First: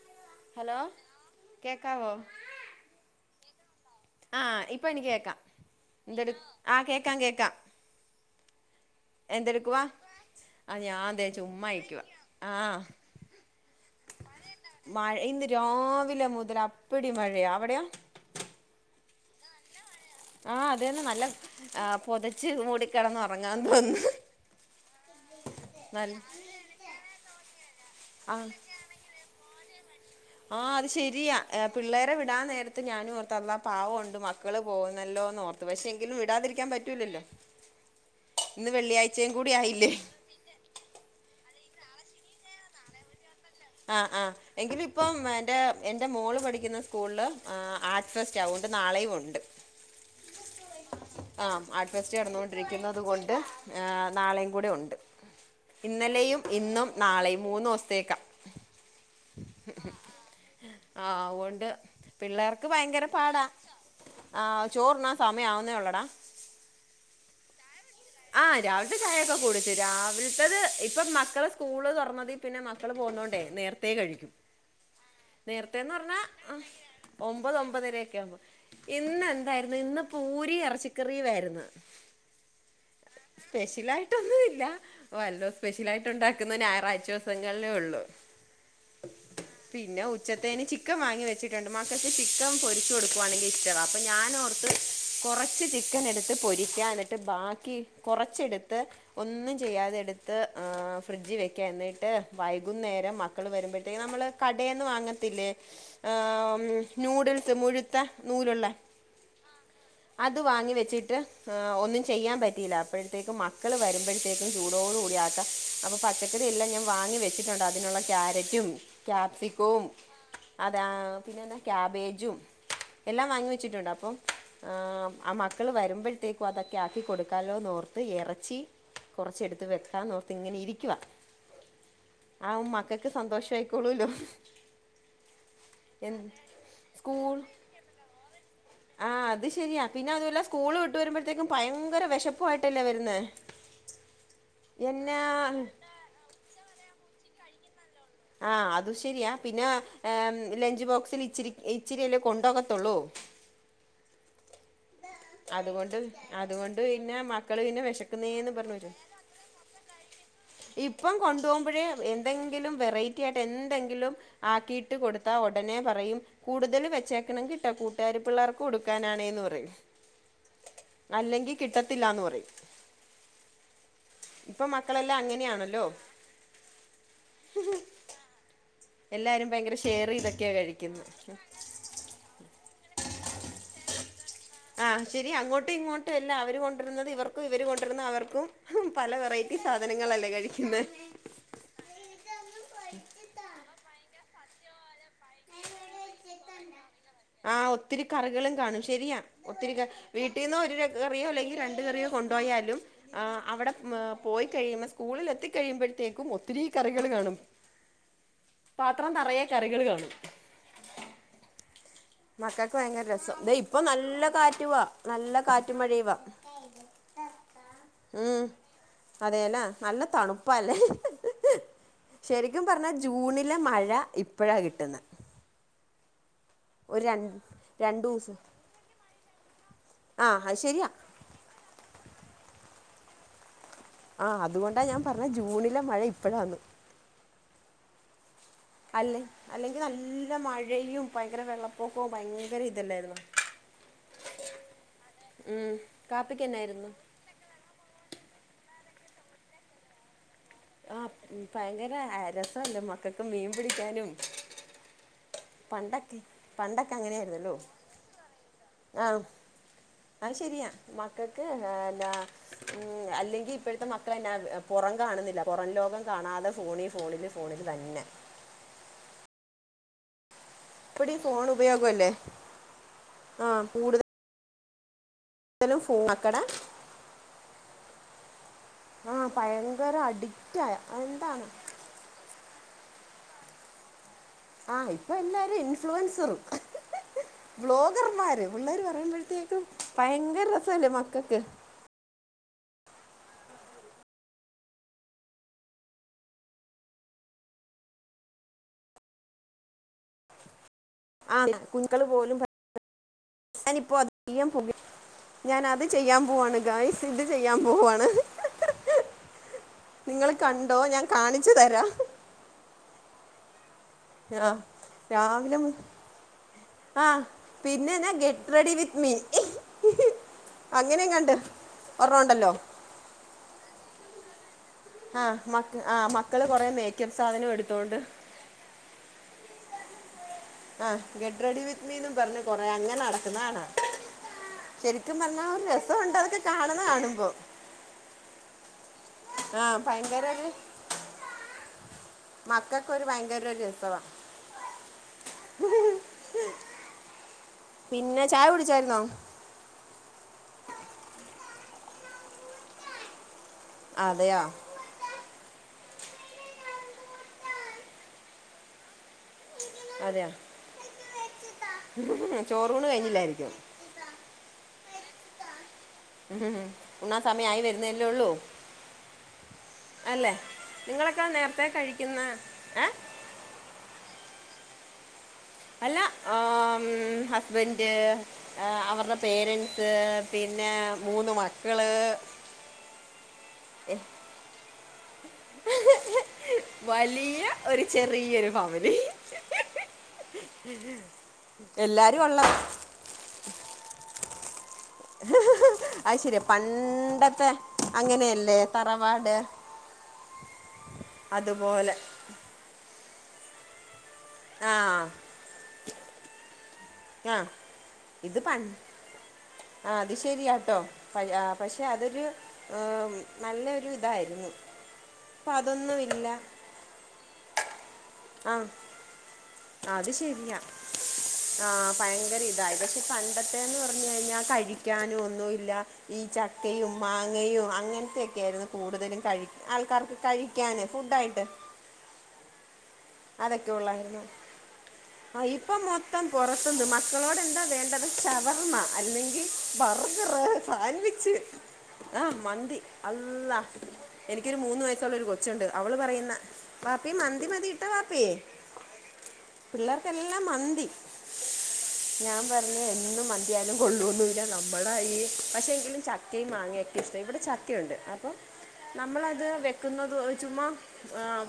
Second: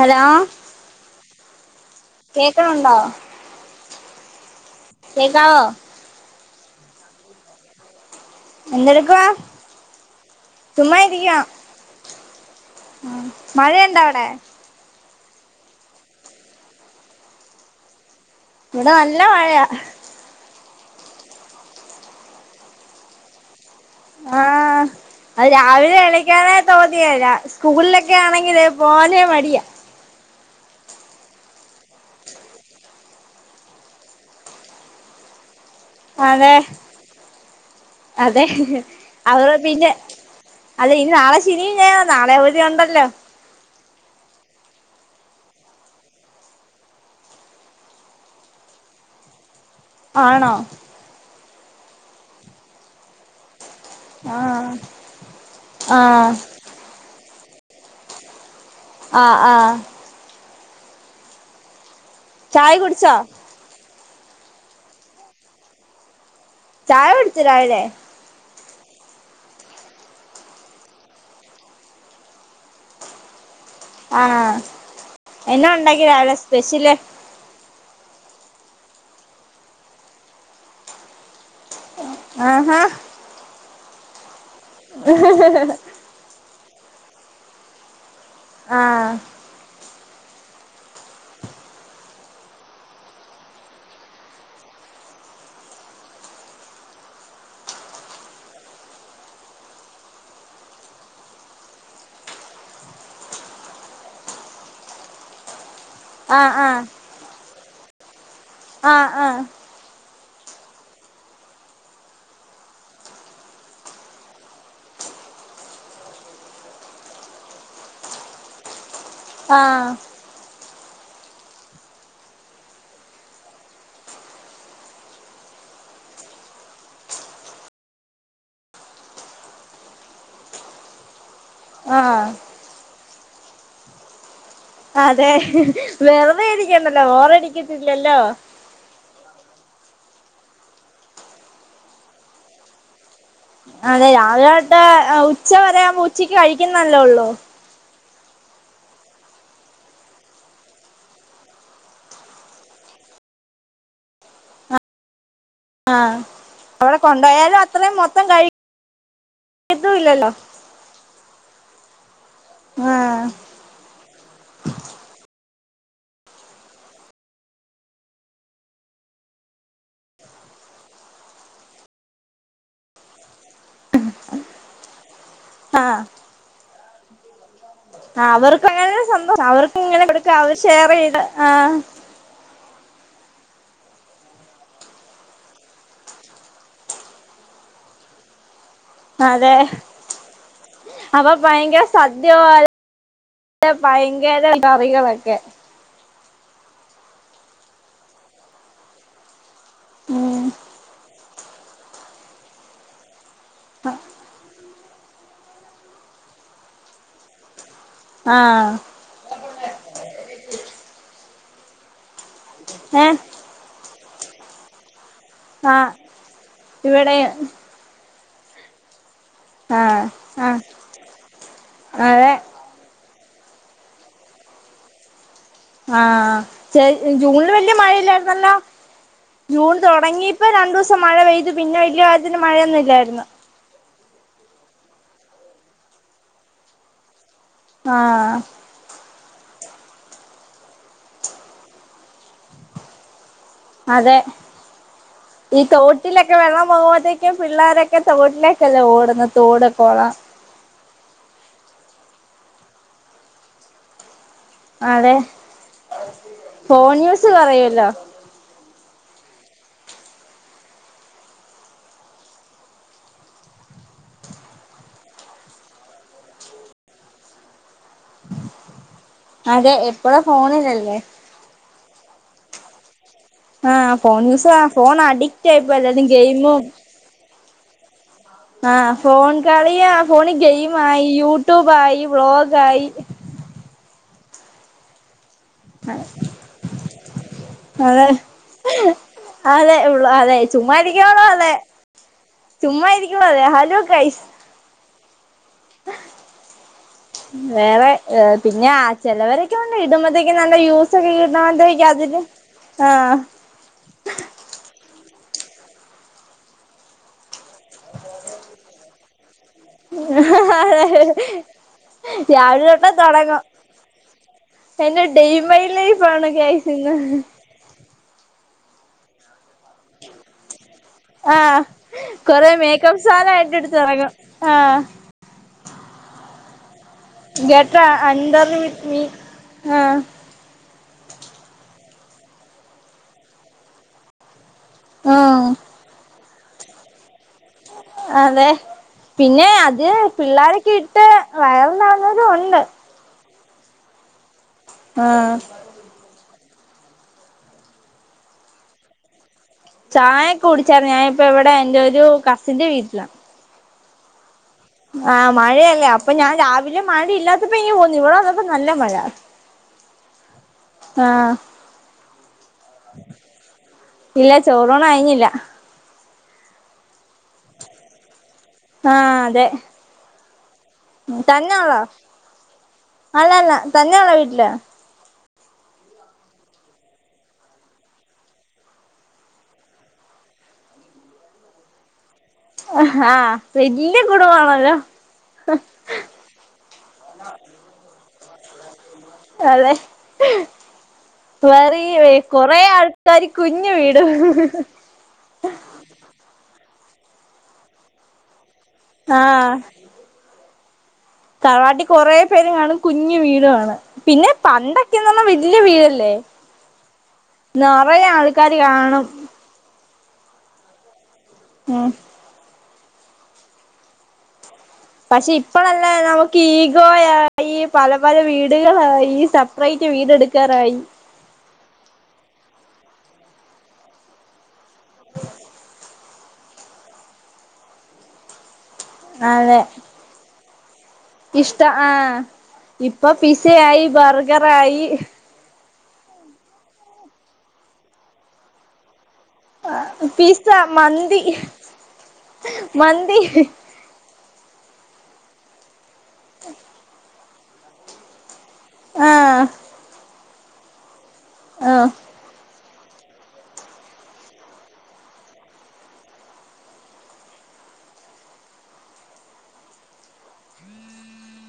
Hello hello കേക്കാവോ കേക്കണുണ്ടോ ആ ഇപ്പൊ എനിക്ക് കേക്കാം കേക്കാവോ എന്തെടു ആ കേക്കാം കേക്കാം എന്തെടുക്കുവാ എന്തെടുക്കുവാ ആ ചുമ്മാ ഞാൻ ഇതേ ചുമ്മാ ഇരിക്കുവാ ആ ഉം മഴ ഉണ്ടോ അവിടെ മഴ ഇന്ന് രാവിലെ മുതൽ അപ്പടി മഴയാണ് അവിടെയോ ഇവിടെ നല്ല മഴയാ ആ അത് തന്നെ നല്ല ആ പൊതച്ച് മൂടി കിടന്ന് ഉറങ്ങാൻ തോന്നുന്നു ആഹ് അത് രാവിലെ നല്ല എണീക്കാനെ തോന്നിയില്ല സ്കൂളിലൊക്കെ ആഹ് ആണെങ്കില് പോവാനെ മടിയാ ആഹ് അത് ശരിയാ പിള്ളേരെ വിടാൻ നേരത്ത് ഞാനും ഓർത്ത് അള്ളാ പാവൊണ്ട് മ മക്കള് പോകുന്നല്ലോന്നോർത്തു പക്ഷെ ഇന്ന് അതെ വിടാതിരിക്കാൻ പറ്റൂലല്ലോ അതെ ഇന്ന് വെള്ളിയാഴ്ചയും അവർ കൂടി ആയില്ലേ പിന്നെ അതെ ഇനി നാളെ ശനിയും ഞായറും നാളെ അവധി ഉണ്ടല്ലോ ആഹ് ആഹ് എങ്കിലും ഇപ്പം എൻ്റെ എന്റെ മോള് പഠിക്കുന്ന സ്കൂളിൽ ആർട് ഫെസ്റ്റാ അതുകൊണ്ട് നാളെയും ഉണ്ട് [inaudible] ആണോ ആഹ് ആർട്ട്ഫെസ്റ്റ് നടന്നോണ്ടിരിക്കുന്നത് കൊണ്ട് നാളെയും കൂടെ ആഹ് ഉണ്ട് ആഹ് ഇന്നലെയും ഇന്നും നാളെയും ഈ മൂന്ന് ദിവസത്തേക്കാ ആഹ് ആഹ് ആഹ് അതുകൊണ്ട് പിള്ളേർക്ക് ചായ ഭയങ്കര കുടിച്ചോ പാടാ ആ ചോറുണ്ണാൻ സമയം ആവുന്നേ ഉള്ളെടാ ചായ കുടിച്ചോ രാവിലെ ആ രാവിലത്തെ ചായയൊക്കെ കുടിച്ചു രാവിലത്തത് ഇപ്പം മക്കളെ സ്കൂള് തുറന്നതി പിന്നെ മക്കള് പോകുന്നോണ്ടേ നേരത്തെ കഴിക്കും ആഹ് എന്നാ നേരത്തെന്ന് ഉണ്ടാക്കി പറഞ്ഞാ രാവിലെ ആഹ് സ്പെഷ്യല് ഒമ്പത് ഒമ്പതര ഒക്കെ ആകുമ്പോ ഇന്ന് എന്തായിരുന്നു ഇന്ന് പൂരിയും ഇറച്ചിക്കറിയുമായിരുന്നു ആഹാ സ്പെഷ്യൽ ആയിട്ടൊന്നും ഇല്ല വല്ലോം സ്പെഷ്യലായിട്ട് ഉണ്ടാക്കുന്നത് ഞായറാഴ്ച ദിവസങ്ങളിലേ ഉള്ളൂ ആഹ് പിന്നെ ഉ ഉച്ചത്തേന് ചിക്കൻ വാങ്ങി വെച്ചിട്ടുണ് മക്കക്ക് ചിക്കൻ പൊരിച്ചു കൊടുക്കുവാണെങ്കിൽ ഇഷ്ടവാ അപ്പോം ഞാന് ഓർത്ത് കൊറച്ച് ചിക്കൻ എടുത്ത് പൊരിക്ക എന്നിട്ട് ബാക്കി കുറച്ചെടുത്ത് ഒന്നും ചെയ്യാതെടുത്ത് ആഹ് ഫ്രിഡ്ജ് വെക്ക എന്നിട്ട് വൈകുന്നേരം മ മക്കൾ വരുമ്പഴ്ത്തേ നമ്മള് കടേന്ന് വാങ്ങ ത്തില്ലേ, ആഹ് ഉം നൂഡിൽസ് മുഴുത്ത നൂലുള്ള ആഹ് ആഹ് [inaudible] അത് വാങ്ങി വെച്ചിട്ട് എഹ് ഒന്നും ചെയ്യാൻ പറ്റിയില്ല അപ്പഴ്ത്തേക്കും മക്കൾ വരുമ്പഴത്തേക്കും ചൂടോടു കൂടി ആക്കൻ. അപ്പൊ പച്ചക്കറി എല്ലാം ഞാൻ വാങ്ങി വെച്ചിട്ടുണ്ട്. അതിനുള്ള ക്യാരറ്റും, ആഹ് ക്യാപ്സിക്കവും ആഹ് അതെ ആഹ് പിന്നെന്താ ക്യാബേജും എല്ലാം വാങ്ങി വെച്ചിട്ടുണ്ട് അപ്പം. ആഹ് ആ മക്കള് വരുമ്പഴ്ത്തേക്കും അതൊക്കെ ആക്കി കൊടുക്കാലോന്ന് ഓർത്ത് എറച്ചി കൊറച്ച് എടുത്ത് വെക്കാന്നോർത്ത് ഇങ്ങനെ ഇരിക്കുവ ആഹ് അതാവുമ്പ മക്കക്ക് സന്തോഷം ആയിക്കോളൂല്ലോ അതെ വെറുതെ ഇരിക്കണ്ടല്ലോ സ്കൂൾ ബോറടിക്കത്തില്ലല്ലോ ആഹ് അത് ശെരിയാ പിന്നെ അതുവല്ല സ്കൂള് വിട്ട് വരുമ്പഴ്ത്തേക്കും ഭയങ്കര വെശപ്പുആയിട്ടല്ലേ വരുന്നെ അതെ രാവിലെട്ടെ ഉച്ച വരെയാമ്പം ഉച്ചിക്ക് കഴിക്കുന്നല്ലേ ഉള്ളൂ. ആഹ് അത് ശെരിയാ പിന്നെ ലെഞ്ച് ബോക്സിൽ ഇച്ചിരി ഇച്ചിരിയല്ലേ കൊണ്ടൊകത്തുള്ളൂ. അതുകൊണ്ട് ആഹ് അതുകൊണ്ട് അവിടെ പിന്നെ കൊണ്ടുപോയാലും മക്കള് പിന്നെ വെശക്കുന്നേന്ന് പറഞ്ഞ് വരും. എതും ഇല്ലല്ലോ. ഇപ്പം കൊണ്ടുപോകുമ്പഴേ എന്തെങ്കിലും വെറൈറ്റി ആഹ് ആയിട്ട് എന്തെങ്കിലും ആക്കിയിട്ട് കൊടുത്താ ഒടനെ പറയും കൂടുതൽ വച്ചേക്കണംകേട്ടാ കൂട്ടുകാരി പിള്ളേർക്ക് കൊടുക്കാനാണേന്ന് പറയും. അല്ലെങ്കി കിട്ടത്തില്ലാന്ന് പറയും. ഇപ്പൊ മക്കളെല്ലാം അങ്ങനെയാണല്ലോ ആഹ് ആഹ് അവർക്കെങ്ങ എല്ലാരും ഭയങ്കര ഷെയറൈയ്തൊക്കെയാ കഴിക്കുന്നെ ചെയ്ത് ആഹ് ആഹ് ശെരി അങ്ങോട്ടും ഇങ്ങോട്ടും അല്ല അവര് കൊണ്ടരുന്നത് ഇവർക്കും ഇവര് കൊണ്ടിരുന്ന അവർക്കും ഹും പല അതെ വെറൈറ്റി സാധനങ്ങളല്ലേ കഴിക്കുന്നെ അപ്പൊ ഭയങ്കര സദ്യ പോലെ ഭയങ്കര കറികളൊക്കെ ആഹ് ഒത്തിരി കറികളും കാണും ശെരിയാ ഒത്തിരി ക ഉം വീട്ടിന്ന് ഒരു ര രുകറിയോ അല്ലെങ്കി രണ്ട് കറിയോ കൊണ്ടൊയാലും ആഹ് അവ്ടെ മ് പോയി കഴിയുമ്പോ സ്കൂളിൽ എത്തിക്കഴിയുമ്പഴ്ത്തേക്കും ഒത്തിരീം കറികൾ കാണും. [inaudible] ആഹ് പാത്രം നറയെ കറികള് കാണും. മക്കക്ക് ഭയങ്കര ഏഹ് രസം ദെ ഇപ്പൊ നല്ല കാറ്റുവാ നല്ല കാറ്റും ആഹ് മഴയുവാ ഇവിടെ ഉം അതെന്നാ നല്ല ആഹ് ആഹ് തണുപ്പാല്ലേ അതെ ശെരി ക്കും പറഞ്ഞാ ജൂണിലെ മഴ ഇപ്പഴാ കിട്ടുന്നെ. ആഹ് ജെ ജ ജൂണില് വല്യ രണ്ട് ദിവസം മഴയില്ലായിരുന്നല്ലോ ജൂൺ ആ തൊടങ്ങീപ്പ അത് ശരിയാ രണ്ടുസം മഴ പെയ് ത് പിന്നെ വല്യ അതിന് മഴയൊന്നുല്ലാരുന്നു ആഹ് അതുകൊണ്ടാ ഞാൻ പറഞ്ഞെ ജൂണിലെ മഴ ഇപ്പഴാന്ന്. ആഹ് അല്ലെ അല്ലെങ്കി നല്ല മഴയും ഭയങ്കര വെള്ളപ്പൊക്കോം ഭയങ്കര ഇതല്ലാരുന്നോ. അതെ ഈ ഉം തോട്ടിലൊക്കെ കാപ്പിക്ക് വെള്ളം എന്നായിരുന്നു പൊങ്ങുമ്പത്തേ ക്കെ പിള്ളാരൊക്കെ തോട്ടിലേക്കല്ലേ ഓടുന്ന തോട് കൊളം ആഹ് ഭയങ്കര അ രസല്ലെ മക്കക്ക് മീൻ പിടിക്കാനും ആതെ പണ്ടെ പണ്ടക്കെ അങ്ങനെയാര്ന്നല്ലോ കൊറയുവല്ലോ ആഹ് അത് ശെരിയാ മക്കക്ക് എ ലാ മ് അല്ലെങ്കി ഇപ്പഴ്ത്തെ മക്കളെന്നാ പൊറം കാണ്ന്നില്ല പൊറം ലോകം കാണാതെ ഫോണി ഫോണിൽ ഫോണി തന്നെ അതെ എപ്പഴു ഫോണില്ലല്ലേ ഫോണുപയോഗല്ലേ ആഹ് ഫോൺ യൂസുവാ ഫോൺ അഡിക്റ്റാ ഫോൺ ആയിപ്പെല്ലാരും മക്കടെ ഗെയിമും ആഹ് ആ ഫോൺ കളിയാ ഭയങ്കര ഫോണി അഡിക്റ്റ് ആയ ഗെയിമായി എന്താണ് യൂടുബായി വ്ളോഗായി ആഹ് ഇപ്പൊ എല്ലാരും ഇൻഫ്ലുവൻസറും ഹ്ഹ്ഹ് അതെ വ്ലോഗർമാര് പിള്ളേര് പറയുമ്പഴ്ത്തേക്കും അതെ ഉള്ള അതെ ഭയങ്കര രസല്ലേ മക്കൾക്ക് ചുമ്മായിരിക്കുമ്പാതെ ഹലോ ഗയ്സ് വേറെ അ പിന്നെ ആ ചെലവരൊക്കെണ്ട് ഇടുമ്മേതേക്ക് നല്ല വ്യൂസ് ആ [unintelligible] കുഞ്ഞുക്കൾ അതില് പോലും ആഹ് ഞാനിപ്പോ അത് ഞാനത് ചെയ്യാം പോവാണ് ഗൈസ് ഇത് ചെയ്യാം പോവാണ് നിങ്ങള് കണ്ടോ ഞാൻ കാണിച്ച് തരാ രാവിലെ തൊട്ടേ തൊടങ്ങും ആ എന്റെ ഡെയിൻ രാവിലെ മൈലൈഫാണ് ഗയ്‌സ് ഇന്ന് പിന്നെന്നാ ഗെറ്റ് റെഡി വിത്ത് മീ അങ്ങനെയങ്ങാണ്ട് ഒർണൊണ്ടല്ലോ കംസാനായിട്ടെടുത്ത് എറങ്ങും ആഹ് ആ മക് ആ മക്കള് കൊറെ മേ ഗെറ്റ് അണ്ടർ വിത് മി ആഹ് ആഹ് ഗെഡ്റെഡി വിത്ത് മീന്നും പറഞ് കൊറേ അങ്ങനെ നടക്ക്ന്നാണാ ശെരിക്കും പറഞ്ഞാ ആഹ് ഒരു രസൊണ്ട് അതൊക്കെ കാണ്ന്നെ കാണുമ്പോ അതെ പിന്നെ ആ അത് ഭയങ്കര പിള്ളാരക്കെ ഇട്ട് വയർലാ മക്കൾക്കൊരു ഭയങ്കരൊരു രസവാ ആഹ് പിന്ന ചായ കുടിച്ചായിര്ന്നോ ചായൊക്കെ കുടിച്ചരുന്നു ഞാനിപ്പിവിടെ എന്റെ ഒരു കസിന്റെ വീട്ടിലാ അതെയാ ആഹ് മഴയല്ലേ അപ്പൊ ഞാൻ രാവിലെ മഴ ഇല്ലാത്തപ്പോ ഇങ്ങ് പോന്ന് ഇവിട വന്നപ്പോ നല്ല മഴ അതെയ ആഹ് ചോറൂണ് കഴിഞ്ഞില്ലായിരിക്കും ഇല്ല ചോറൂണ് കഴിഞ്ഞില്ല ഉണ്ണാൻ സമയായി വരുന്നല്ലേ ഉള്ളൂ ആഹ് അതെ അല്ലെ നിങ്ങളൊക്കെ നേരത്തെ തന്നെയുള്ളോ കഴിക്കുന്ന ഏ അല്ലല്ല തന്നെ ഉള്ള വീട്ടില അല്ല ആമ് ഹസ്ബൻഡ് അവര്ടെ പേരന്സ് പിന്നെ മൂന്ന് മക്കള് ആഹ് ഏ, വല്യ കുടമ്പാണല്ലോ വലിയ ഒരു ചെറിയൊരു ഫാമിലി അതെ വറി എല്ലാരും ഉള്ള കൊറേ ആൾ ൾകാരികുഞ് വീട് അത് ശരിയ പണ്ടത്തെ അങ്ങനെയല്ലേ തറവാട് തറവാട്ടി അതുപോലെ കൊറേ പേര് കാണും കുഞ് വീട് വാണ പിന്നെ ആ പണ്ടൊക്കെന്നെഞാ വെല്യ വല്യ വീടല്ലേ ആ നിറയെ ഇത് ആൾക്കാര് പൺ കാണും. ആ അത് ശരിയാട്ടോ പ ആ പക്ഷെ ഉം അതൊരു ഹേ. നല്ലൊരു ഇതായിരുന്നു പക്ഷെ ഇപ്പൊ ഇപ്പോഴല്ല അതൊന്നുമില്ല നമുക്ക് ഈഗോയായി പല പല ആഹ് വീടുകളായിഈ സ പ്രൈറ്റ് വീട് എടുക്കാറായി ആഹ ഭയങ്കര ഇതായിപക്ഷെ പണ്ടത്തെന്ന് പറഞ്ഞു കഴിഞ്ഞാൽ കഴി കഴി ക്കാനും ഒന്നുല്ല ഈ ചക്കയും മാങ്ങയും അങ്ങനത്തൊക്കെയ യിരുന്നു കൂടുതലും കഴി അതെ ആൾക്കാർക്ക് കഴിക്കാന് ഫുഡ് ആയിട്ട് ആഹ ഇപ്പൊ പിസ്സ ആയി ഉള്ളായിരുന്നു ബർഗർ ആയി ആ ഇപ്പം മൊത്തം പുറത്ത് ന്ന് മക്കളോട് എന്താ വേണ്ടത് ശവർമ്മ അല്ലെങ്കിൽ ബർഗർ പിസ്സ മന്തി സാൻവിച് ആഹ മന്ദി മന്തി അള്ളാ എനിക്കൊരു മൂന്ന് വയസ്സുള്ള ഒരു കൊച്ചുണ്ട് അവള് പറയുന്ന പാപ്പി മന്തി മതി ഇട്ട പാപ്പി ആഹ് പിള്ളേർക്കെല്ലാം മന്തി ആഹ് ഞാൻ പറഞ്ഞ എന്നും മന്തിയാലും കൊള്ളൂ ന്നില്ല നമ്മളായി പക്ഷെ എങ്കിലും ചക്കയും മാങ്ങിയൊക്കെ ഇവിടെ ചക്കയുണ്ട് അപ്പൊ നമ്മളത് വെക്കുന്നത് ചുമ്മാ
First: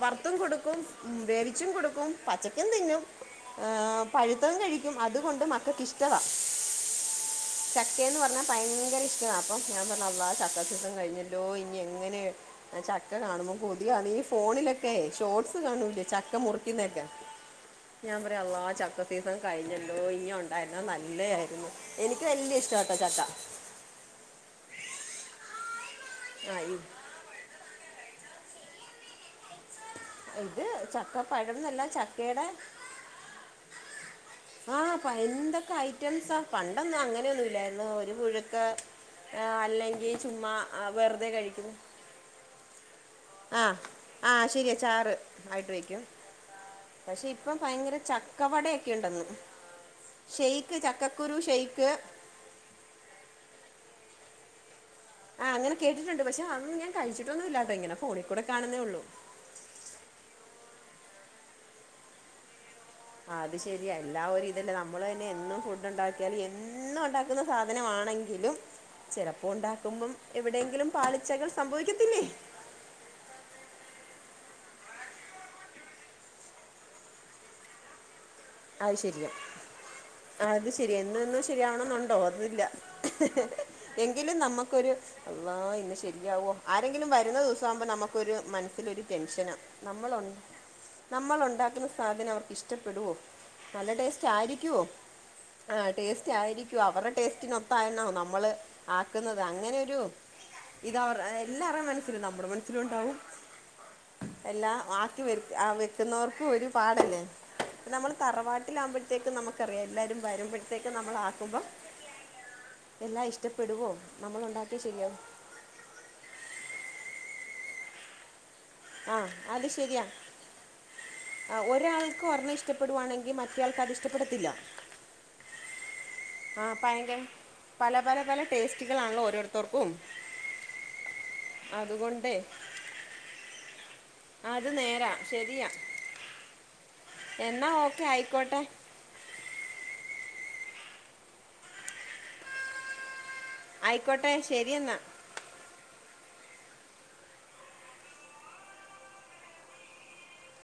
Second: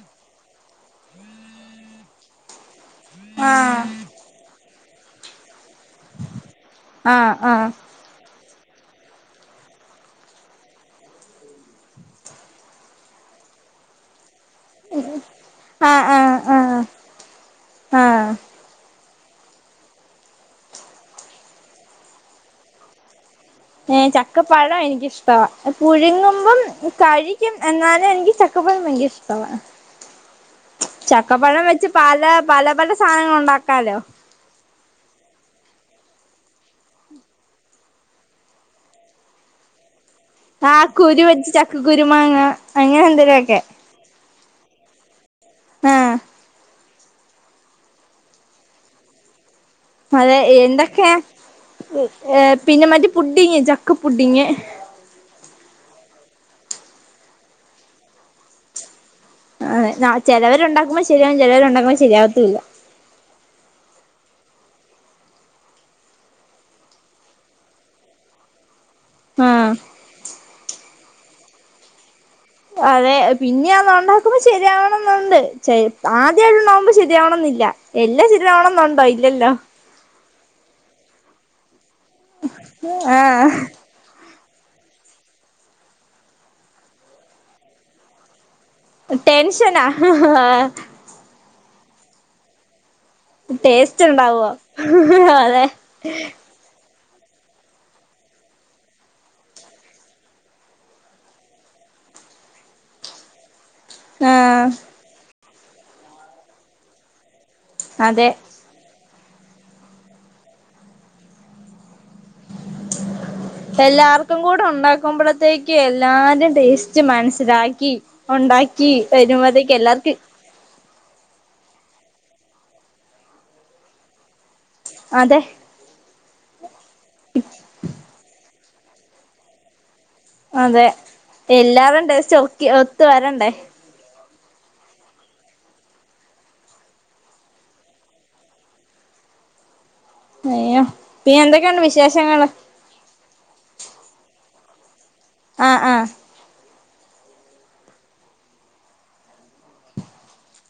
വറുത്തും കൊടുക്കും ഉ വേവിച്ചും കൊടുക്കും പച്ചക്കും തിന്നും ആഹ് പഴു- തതും കഴിക്കും അതുകൊണ്ട് മക്കൾക്കിഷ്ടവാ ആഹ് ആ ക്കന്ന് പറഞ്ഞാൽ ഭയങ്കര ഇഷ്ടാ വാ അപ്പൊ ഞാൻ പറഞ്ഞ അള്ളാ ചക്കസിസൻ കഴിഞ്ഞല്ലോ ഇനി എങ്ങനെ ആ ചക്ക കാണുമ്പോൾ കൊതിയാണ് ഈ ഫോണിലൊക്കെ ഷോർട്സ് ആഹ് കാണു ല്ലേ ചക ചക്ക ആഹ് ആഹ് മുറിക്കുന്നേക്ക ഞാൻ ആഹ് പറയും അള്ളാ ചക്കസീസൻ കഴിഞ്ഞല്ലോ ഇഞ്ഞി ഉണ്ടായിരുന്ന നല്ലതായിരുന്നു എനിക്ക് വല്യ ഇഷ്ടട്ടോ ചക്ക ഏ ചക്കപ്പഴം എനിക്കിഷ്ടവാ ആ പുഴുങ്ങുമ്പം ഇ- കഴി ഴികും എന്നാലും എനിക്ക് ചക്കപ്പയം ഭയങ്കര ഇഷ്ടമാണ് ഇത് ചക്ക പഴം ചക്കപ്പയം എന്നല്ല വെച്ച് പല ചക്കയുടെ പല പല സാധനങ്ങൾ ഉണ്ടാക്കാലോ ആഹ് എന്തൊക്കെ ഐറ്റംസാ പണ്ടൊന്നും അങ്ങനെയൊന്നുല്ലായിരുന്നു ഒരു പുഴുക്കെ ആ അല്ലെങ്കി ചുമ്മാ ആഹ് കുരു വെറുതെ വെച്ച് കഴിക്കുന്നു ചക്ക കുരുമാങ്ങ അങ്ങനെ എന്തേലുവൊക്കെ ആഹ് ആ ശരിയ ചാറ് ആയിട്ട് വെക്കും ആഹ് പക്ഷെ ഇപ്പ ഭയങ്കര ചക്കവടയൊക്കെ ഉണ്ടന്നു അതെ എന്തൊക്കെ ഷെയ്ക്ക് ഏഹ് പിന്നെ മറ്റ പുഡിങ് ചക്ക പുഡിങ് ആ അങ്ങനെ കേട്ടിട്ടുണ്ട് പക്ഷെ കഴിച്ചിട്ടൊന്നും ഇല്ലാട്ടോ ഇങ്ങനെ ഫോണിൽ കൂടെ കാണുന്നേ ഉള്ളൂ അ ചിലവരുണ്ടാക്കുമ്പോ ശരിയാകും ചിലവരുണ്ടാക്കുമ്പോ ശരിയാവത്തുല്ല അത് ശരി എല്ലാവരു ഇതല്ലേ നമ്മള് തന്നെ എന്നും ഫുഡ് ഉണ്ടാക്കിയാലും എന്നും ഉണ്ടാക്കുന്ന സാധനമാണെ തിലും ചെലപ്പ ആഹ് ഉണ്ടാക്കുബം എവിടെയെങ്കിലും പാളിച്ചകൾ സംഭവിക്കത്തില്ലേ പഴേ പിന്നെ അതൊണ്ടാക്കുമ്പ ശരിയാവണന്നുണ്ട് ആദ്യമായിട്ട് ഉണ്ടകുമ്പോ ശരിയാവണന്നില്ല എല്ലാം ശരിരാവണം അത് ഏന്നുണ്ടോ ശരിയാ ഇല്ലല്ലോ അത് ശരി എന്നന്നും ശരിയാവണെന്നുണ്ടോ എന്നില്ല ആഹ് എങ്കിലും നമുക്കൊരു അള്ളാഇന്ന് ശെരിയാവോ ആരെങ്കിലും വരുന്ന ദിവസം ആവുമ്പോൾ നമുക്കൊരു മന ടെൻഷനാ ആഹ് നമ്മളുണ്ടാക്കുന്ന സാധനം അവർക്ക് ഇഷ്ടപ്പെടോ നല്ല ടേസ്റ്റ് ആയിരിക്കുവോ അതെ ആ ടേസ്റ്റ് ആയിരിക്കും അവരുടെ ടേസ്റ്റിനൊത്തായിണോ നമ്മള് ആക്കുന്നത് അങ്ങനെയൊരു ഇത അവർ എല്ലാരുടെ മനസ്സിലും ഉണ്ടാവും നമ്മുടെ മനസ്സിലും ഇണ്ടാവും ആഹ് എല്ലാം ആക്കി വെ ആ വെക്കുന്നവർക്കും ഒരു പാടല്ലേ നമ്മൾ അതെ വാട്ടിലാവകുമ്പോഴത്തേക്ക് നമക്കറിയാം എല്ലാവാരും വരുമ്പോഴത്തേക്കും നമ്മൾ ആക്കുമ്പം എല്ലാം ഇഷ്ടപ്പെടുവോ നമ്മൾ ഉണ്ടാക്കിയ ശരിയാ ക് എല്ലാരും ടേസ്റ്റ് മനസ്സിലാക്കി ഉണ്ടാക്കി ആ അത് വരുമ്പത്തേക്ക് ശരിയാ എല്ലാർക്കും ഒരാൾക്ക് ഒരണ്ണം ഇഷ്ടപ്പെടുവാണെങ്കി മറ്റേ ആൾക്ക് അതിഷ്ട്ടപ്പെടത്തില്ല അതെ ആഹ് പയങ്കര പല പല പല ടേസ്റ്റുകളാണല്ലോ ഓരോരുത്തർക്കും അതെ എല്ലാര്ടേം അതുകൊണ്ട് ടേസ്റ്റ് ഒത്ത് വരണ്ടെ അത് നേരാ ശെരിയാ എന്നാ ഓക്കെ ആയിക്കോട്ടെ അയ്യോ പിന്നെന്തൊക്കെണ്ട് വിശേഷങ്ങൾ ആയിക്കോട്ടെ ശെരി എന്നാ ആഹ് ആഹ്